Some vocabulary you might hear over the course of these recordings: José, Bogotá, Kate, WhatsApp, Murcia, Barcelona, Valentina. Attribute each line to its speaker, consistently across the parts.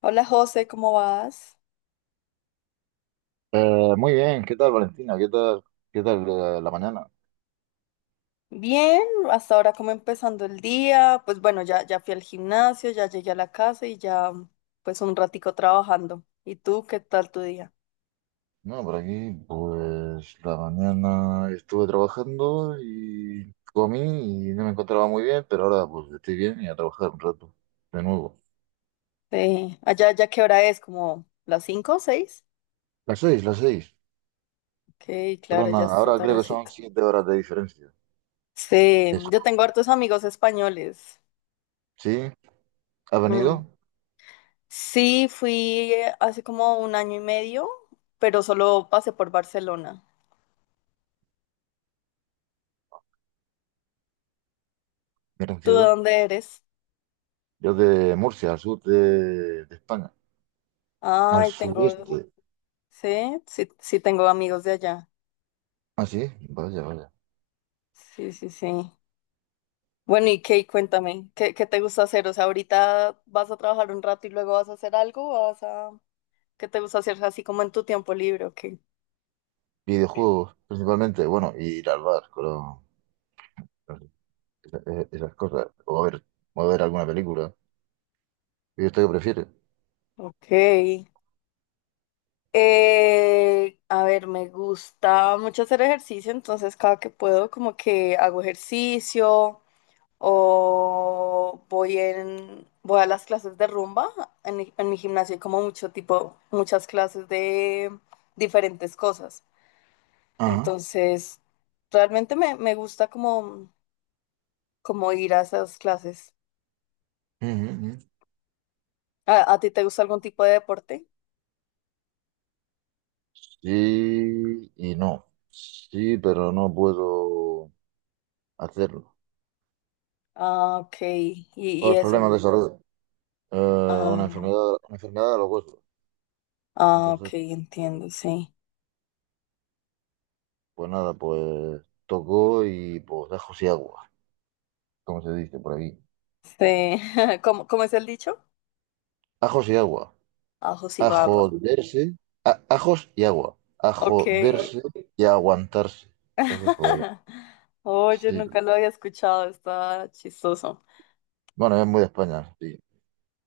Speaker 1: Hola José, ¿cómo vas?
Speaker 2: Muy bien, ¿qué tal, Valentina? ¿Qué tal, la mañana?
Speaker 1: Bien, hasta ahora como empezando el día, pues bueno, ya fui al gimnasio, ya llegué a la casa y ya pues un ratico trabajando. ¿Y tú qué tal tu día?
Speaker 2: No, por aquí, pues la mañana estuve trabajando y comí y no me encontraba muy bien, pero ahora pues estoy bien y a trabajar un rato, de nuevo.
Speaker 1: Sí, allá ya qué hora es, como las cinco o seis.
Speaker 2: Las seis, las seis.
Speaker 1: Ok, claro,
Speaker 2: Son,
Speaker 1: ya está
Speaker 2: ahora creo que son
Speaker 1: tardecito.
Speaker 2: 7 horas de diferencia.
Speaker 1: Sí,
Speaker 2: Eso.
Speaker 1: yo tengo hartos amigos españoles.
Speaker 2: Sí, ¿has
Speaker 1: Mm.
Speaker 2: venido?
Speaker 1: Sí, fui hace como un año y medio, pero solo pasé por Barcelona.
Speaker 2: Gran
Speaker 1: ¿Tú de
Speaker 2: ciudad.
Speaker 1: dónde eres?
Speaker 2: Yo de Murcia, al sur de España. Al
Speaker 1: Ay, tengo.
Speaker 2: sureste.
Speaker 1: Sí, sí, sí tengo amigos de allá.
Speaker 2: Ah, sí, vaya, vaya.
Speaker 1: Sí, sí, sí. Bueno, y Kate, cuéntame, ¿qué te gusta hacer? O sea, ahorita vas a trabajar un rato y luego vas a hacer algo, o vas a... ¿Qué te gusta hacer así como en tu tiempo libre? Ok.
Speaker 2: Videojuegos, principalmente, bueno, y ir al bar, claro. Esas cosas. O a ver alguna película. ¿Y usted qué prefiere?
Speaker 1: Ok. A ver, me gusta mucho hacer ejercicio, entonces cada que puedo como que hago ejercicio, o voy a las clases de rumba. En mi gimnasio hay como mucho tipo, muchas clases de diferentes cosas.
Speaker 2: Ajá.
Speaker 1: Entonces, realmente me gusta como, como ir a esas clases.
Speaker 2: Ujú, ujú.
Speaker 1: ¿A ti te gusta algún tipo de deporte?
Speaker 2: Sí y no. Sí, pero no puedo hacerlo.
Speaker 1: Ah, ok. Y
Speaker 2: Por
Speaker 1: eso.
Speaker 2: problemas de salud. Eh, una
Speaker 1: Ah,
Speaker 2: enfermedad, una enfermedad de los huesos.
Speaker 1: ah, ok,
Speaker 2: Entonces,
Speaker 1: entiendo, sí.
Speaker 2: pues nada, pues tocó y pues ajos y agua, como se dice por aquí.
Speaker 1: Sí. ¿Cómo es el dicho?
Speaker 2: Ajos y agua.
Speaker 1: Ajo y
Speaker 2: A
Speaker 1: baba.
Speaker 2: joderse, ajos y agua. A
Speaker 1: Ok.
Speaker 2: joderse y a aguantarse. Entonces, pues
Speaker 1: Oye,
Speaker 2: sí.
Speaker 1: nunca lo había escuchado, está chistoso.
Speaker 2: Bueno, es muy de España, sí.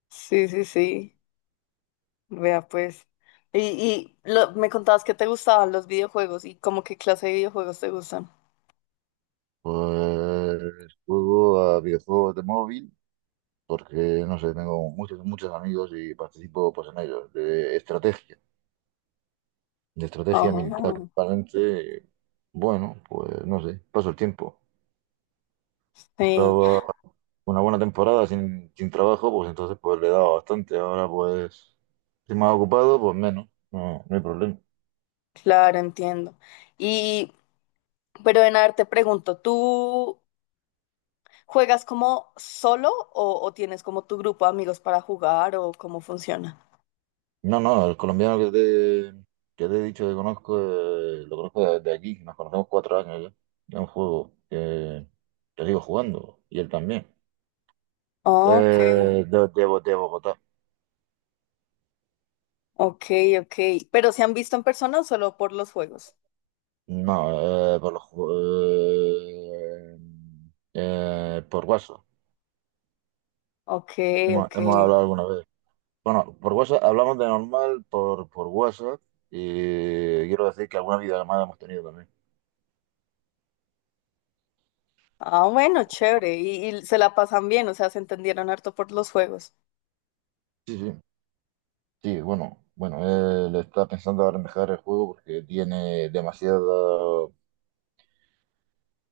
Speaker 1: Sí, sí, sí. Vea pues. Y, me contabas que te gustaban los videojuegos y como qué clase de videojuegos te gustan.
Speaker 2: Pues juego a videojuegos de móvil porque, no sé, tengo muchos, muchos amigos y participo pues en ellos, de estrategia militar.
Speaker 1: Oh,
Speaker 2: Realmente, bueno, pues no sé, paso el tiempo.
Speaker 1: sí,
Speaker 2: Estaba una buena temporada sin trabajo, pues entonces pues le he dado bastante. Ahora pues, si más ocupado, pues menos, no, no hay problema.
Speaker 1: claro, entiendo. Y, pero en ver, te pregunto, ¿tú juegas como solo o tienes como tu grupo de amigos para jugar o cómo funciona?
Speaker 2: No, no, el colombiano que te he dicho que conozco, lo conozco desde aquí, nos conocemos 4 años ya, es un juego que sigo jugando, y él también.
Speaker 1: Ok,
Speaker 2: De Bogotá.
Speaker 1: ok, ok. ¿Pero se han visto en persona o solo por los juegos?
Speaker 2: No, eh, por WhatsApp.
Speaker 1: Ok,
Speaker 2: Hemos,
Speaker 1: ok.
Speaker 2: hemos hablado alguna vez. Bueno, por WhatsApp hablamos de normal por WhatsApp y quiero decir que alguna videollamada hemos tenido también.
Speaker 1: Ah, bueno, chévere. Y se la pasan bien, o sea, se entendieron harto por los juegos.
Speaker 2: Sí, sí. Sí, bueno, bueno, él está pensando ahora en dejar el juego porque tiene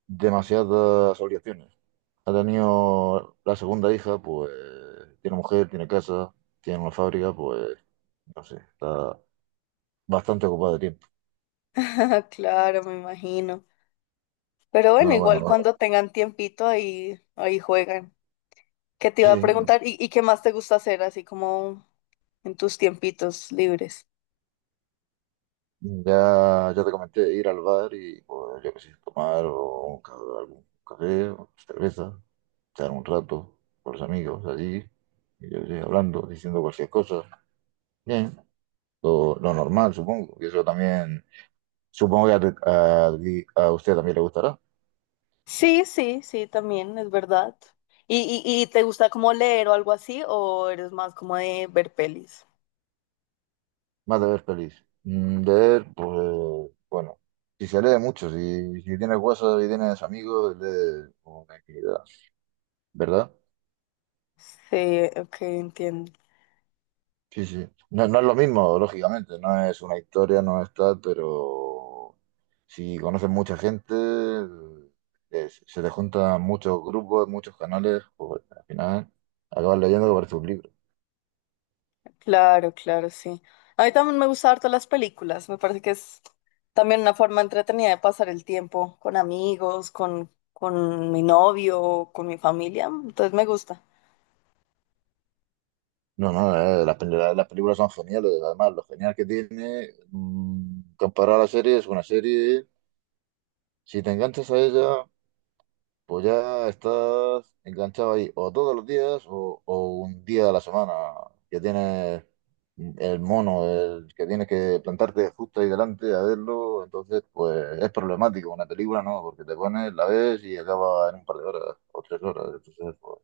Speaker 2: demasiadas obligaciones. Ha tenido la segunda hija, pues tiene mujer, tiene casa, tiene una fábrica, pues no sé, está bastante ocupado de tiempo.
Speaker 1: Claro, me imagino. Pero bueno,
Speaker 2: No,
Speaker 1: igual
Speaker 2: bueno,
Speaker 1: cuando tengan tiempito ahí, ahí juegan. ¿Qué te iba a
Speaker 2: sí,
Speaker 1: preguntar? ¿Y qué más te gusta hacer así como en tus tiempitos libres?
Speaker 2: ya, ya te comenté, ir al bar y pues yo qué sé, tomar o algún café, o cerveza, echar un rato con los amigos allí, y yo qué sé, hablando, diciendo cualquier cosa. Bien. Lo normal, supongo. Y eso también, supongo que a, tu- a- ti- a usted también le gustará.
Speaker 1: Sí, sí, sí, también, es verdad. ¿Y te gusta como leer o algo así? ¿O eres más como de ver pelis?
Speaker 2: Más de ver pelis. De ver, pues, bueno, si se lee mucho, si tienes huesos y tienes amigos, lee una infinidad, ¿verdad?
Speaker 1: Sí, ok, entiendo.
Speaker 2: Sí, sí. No, no es lo mismo, lógicamente, no es una historia, no es tal, pero si conoces mucha gente, se te juntan muchos grupos, muchos canales, pues al final acabas leyendo que parece un libro.
Speaker 1: Claro, claro, sí. A mí también me gustan harto las películas. Me parece que es también una forma entretenida de pasar el tiempo con amigos, con mi novio, con mi familia. Entonces me gusta.
Speaker 2: No, no, las películas son geniales. Además, lo genial que tiene comparado a la serie es una serie. Si te enganchas a ella, pues ya estás enganchado ahí o todos los días o un día a la semana que tienes el mono, el que tienes que plantarte justo ahí delante a verlo. Entonces, pues es problemático. Una película no, porque te pones, la ves y acaba en un par de horas o 3 horas. Entonces, pues,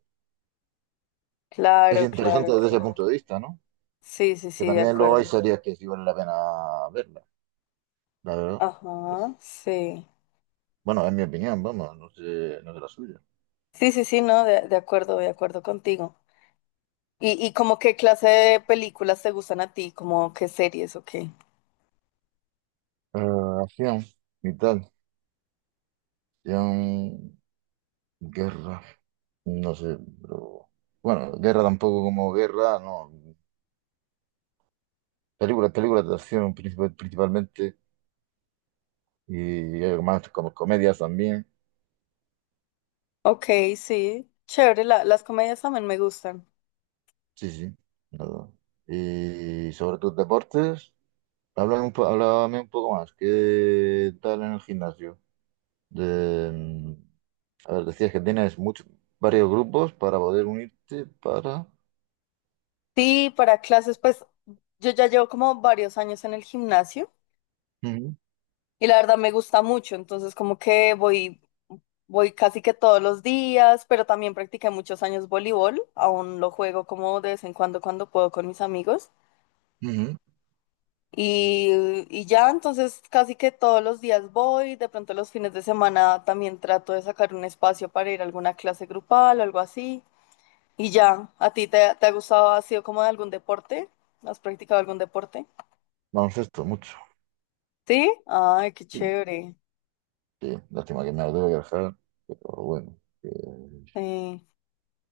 Speaker 2: es no,
Speaker 1: Claro,
Speaker 2: interesante
Speaker 1: claro,
Speaker 2: desde ese
Speaker 1: claro.
Speaker 2: punto de vista, ¿no?
Speaker 1: Sí, sí,
Speaker 2: Que
Speaker 1: sí, de
Speaker 2: también luego hay
Speaker 1: acuerdo.
Speaker 2: series que sí vale la pena verlas, la verdad.
Speaker 1: Ajá, sí.
Speaker 2: Bueno, es mi opinión, vamos, no sé la suya.
Speaker 1: Sí, sí, sí, no, de acuerdo contigo. ¿Y como qué clase de películas te gustan a ti? ¿Como qué series o qué?
Speaker 2: Eh, Acción y tal. Acción, guerra, no sé, pero... Bueno, guerra tampoco como guerra, no. Películas de acción principalmente y hay más como comedias también.
Speaker 1: Ok, sí. Chévere, las comedias también me gustan.
Speaker 2: Sí, sí. No. Y sobre tus deportes, háblame un poco más. ¿Qué tal en el gimnasio? De, a ver, decías que tienes muchos, varios grupos para poder unirte para...
Speaker 1: Sí, para clases, pues yo ya llevo como varios años en el gimnasio
Speaker 2: Ujú,
Speaker 1: y la verdad me gusta mucho, entonces como que voy casi que todos los días, pero también practiqué muchos años voleibol, aún lo juego como de vez en cuando cuando puedo con mis amigos
Speaker 2: ujú.
Speaker 1: y, y ya, entonces casi que todos los días voy, de pronto los fines de semana también trato de sacar un espacio para ir a alguna clase grupal o algo así y ya, ¿a ti te ha gustado, ha sido como de algún deporte? ¿Has practicado algún deporte?
Speaker 2: Baloncesto, mucho.
Speaker 1: Sí, ay, qué
Speaker 2: Sí,
Speaker 1: chévere.
Speaker 2: sí. Lástima que me lo tengo que dejar, pero bueno. Que
Speaker 1: Sí.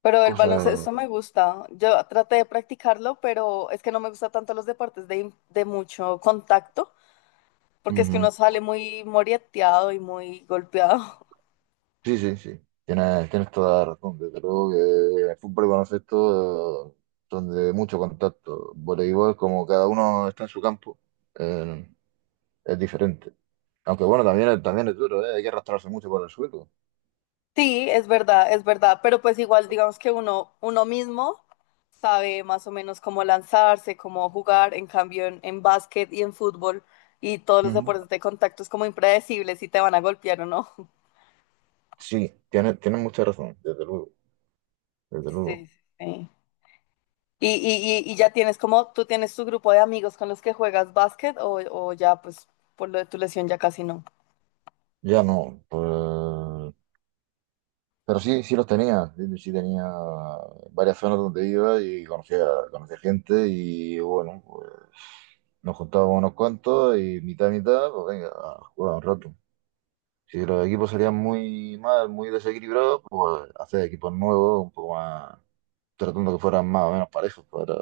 Speaker 1: Pero el
Speaker 2: cosas...
Speaker 1: baloncesto me gusta. Yo traté de practicarlo, pero es que no me gusta tanto los deportes de mucho contacto, porque es que
Speaker 2: Ujú.
Speaker 1: uno sale muy moreteado y muy golpeado.
Speaker 2: Sí, sí, sí. Tienes toda la razón. Desde luego que el fútbol y baloncesto son de mucho contacto. Voleibol, como cada uno está en su campo, eh, es diferente. Aunque bueno, también, también es duro, ¿eh? Hay que arrastrarse mucho por el suelo.
Speaker 1: Sí, es verdad, pero pues igual digamos que uno mismo sabe más o menos cómo lanzarse, cómo jugar, en cambio en básquet y en fútbol y todos los
Speaker 2: Ujú.
Speaker 1: deportes de contacto es como impredecible si te van a golpear o no.
Speaker 2: Sí, tiene mucha razón, desde luego, desde
Speaker 1: Sí,
Speaker 2: luego.
Speaker 1: sí. Sí. Y ya tienes como, tú tienes tu grupo de amigos con los que juegas básquet o ya pues por lo de tu lesión ya casi no.
Speaker 2: Ya no, pues, pero sí, sí los tenía, sí sí tenía varias zonas donde iba y conocía gente y bueno, pues nos juntábamos unos cuantos y mitad, mitad, pues venga, a jugar un rato. Si los equipos serían muy mal, muy desequilibrados, pues hacer equipos nuevos, un poco más, tratando que fueran más o menos parejos, para,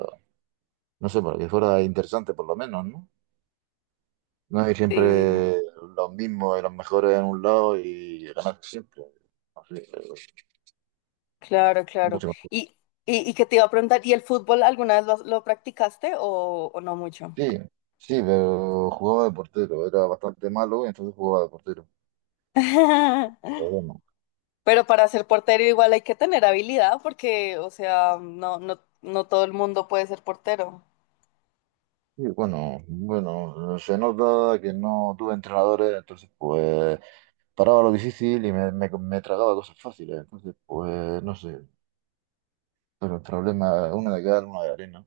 Speaker 2: no sé, para que fuera interesante por lo menos, ¿no? No, y
Speaker 1: Sí,
Speaker 2: siempre los mismos, y los mejores en un lado y ganar siempre. Así que,
Speaker 1: claro,
Speaker 2: es
Speaker 1: claro.
Speaker 2: mucho mejor.
Speaker 1: Y, y que te iba a preguntar, ¿y el fútbol alguna vez lo practicaste o no mucho?
Speaker 2: Sí, sí, pero jugaba de portero, era bastante malo y entonces jugaba de portero. Pero bueno,
Speaker 1: Pero para ser portero igual hay que tener habilidad porque, o sea, no, no, no todo el mundo puede ser portero.
Speaker 2: sí, bueno, bueno, se nota que no tuve entrenadores, entonces pues paraba lo difícil y me tragaba cosas fáciles. Entonces, pues no sé, pero el problema, una de cal, una de arena.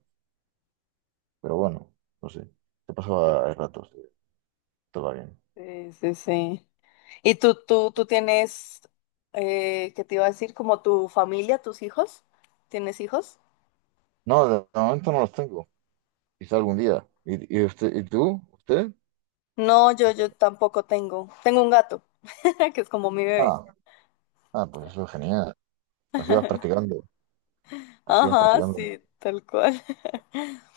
Speaker 2: Pero bueno, no sé, se pasaba el rato, sí, todo va bien.
Speaker 1: Sí, sí, sí. ¿Y tú tienes, qué te iba a decir, como tu familia, tus hijos? ¿Tienes hijos?
Speaker 2: No, de momento no los tengo. Quizá algún día. ¿Y usted, y tú? ¿Usted?
Speaker 1: No, yo tampoco tengo. Tengo un gato, que es como mi bebé.
Speaker 2: Ah, ah, pues eso es genial. Así vas practicando. Así vas
Speaker 1: Ajá,
Speaker 2: practicando.
Speaker 1: sí, tal cual.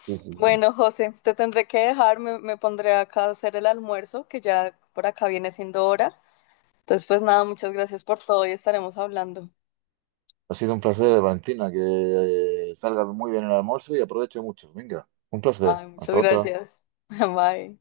Speaker 2: Sí, sí, sí.
Speaker 1: Bueno, José, te tendré que dejar, me pondré acá a hacer el almuerzo, que ya por acá viene siendo hora. Entonces, pues nada, muchas gracias por todo y estaremos hablando.
Speaker 2: Ha sido un placer, Valentina, que salga muy bien el almuerzo y aproveche mucho. Venga, un placer.
Speaker 1: Ay, muchas
Speaker 2: Hasta otra.
Speaker 1: gracias. Bye.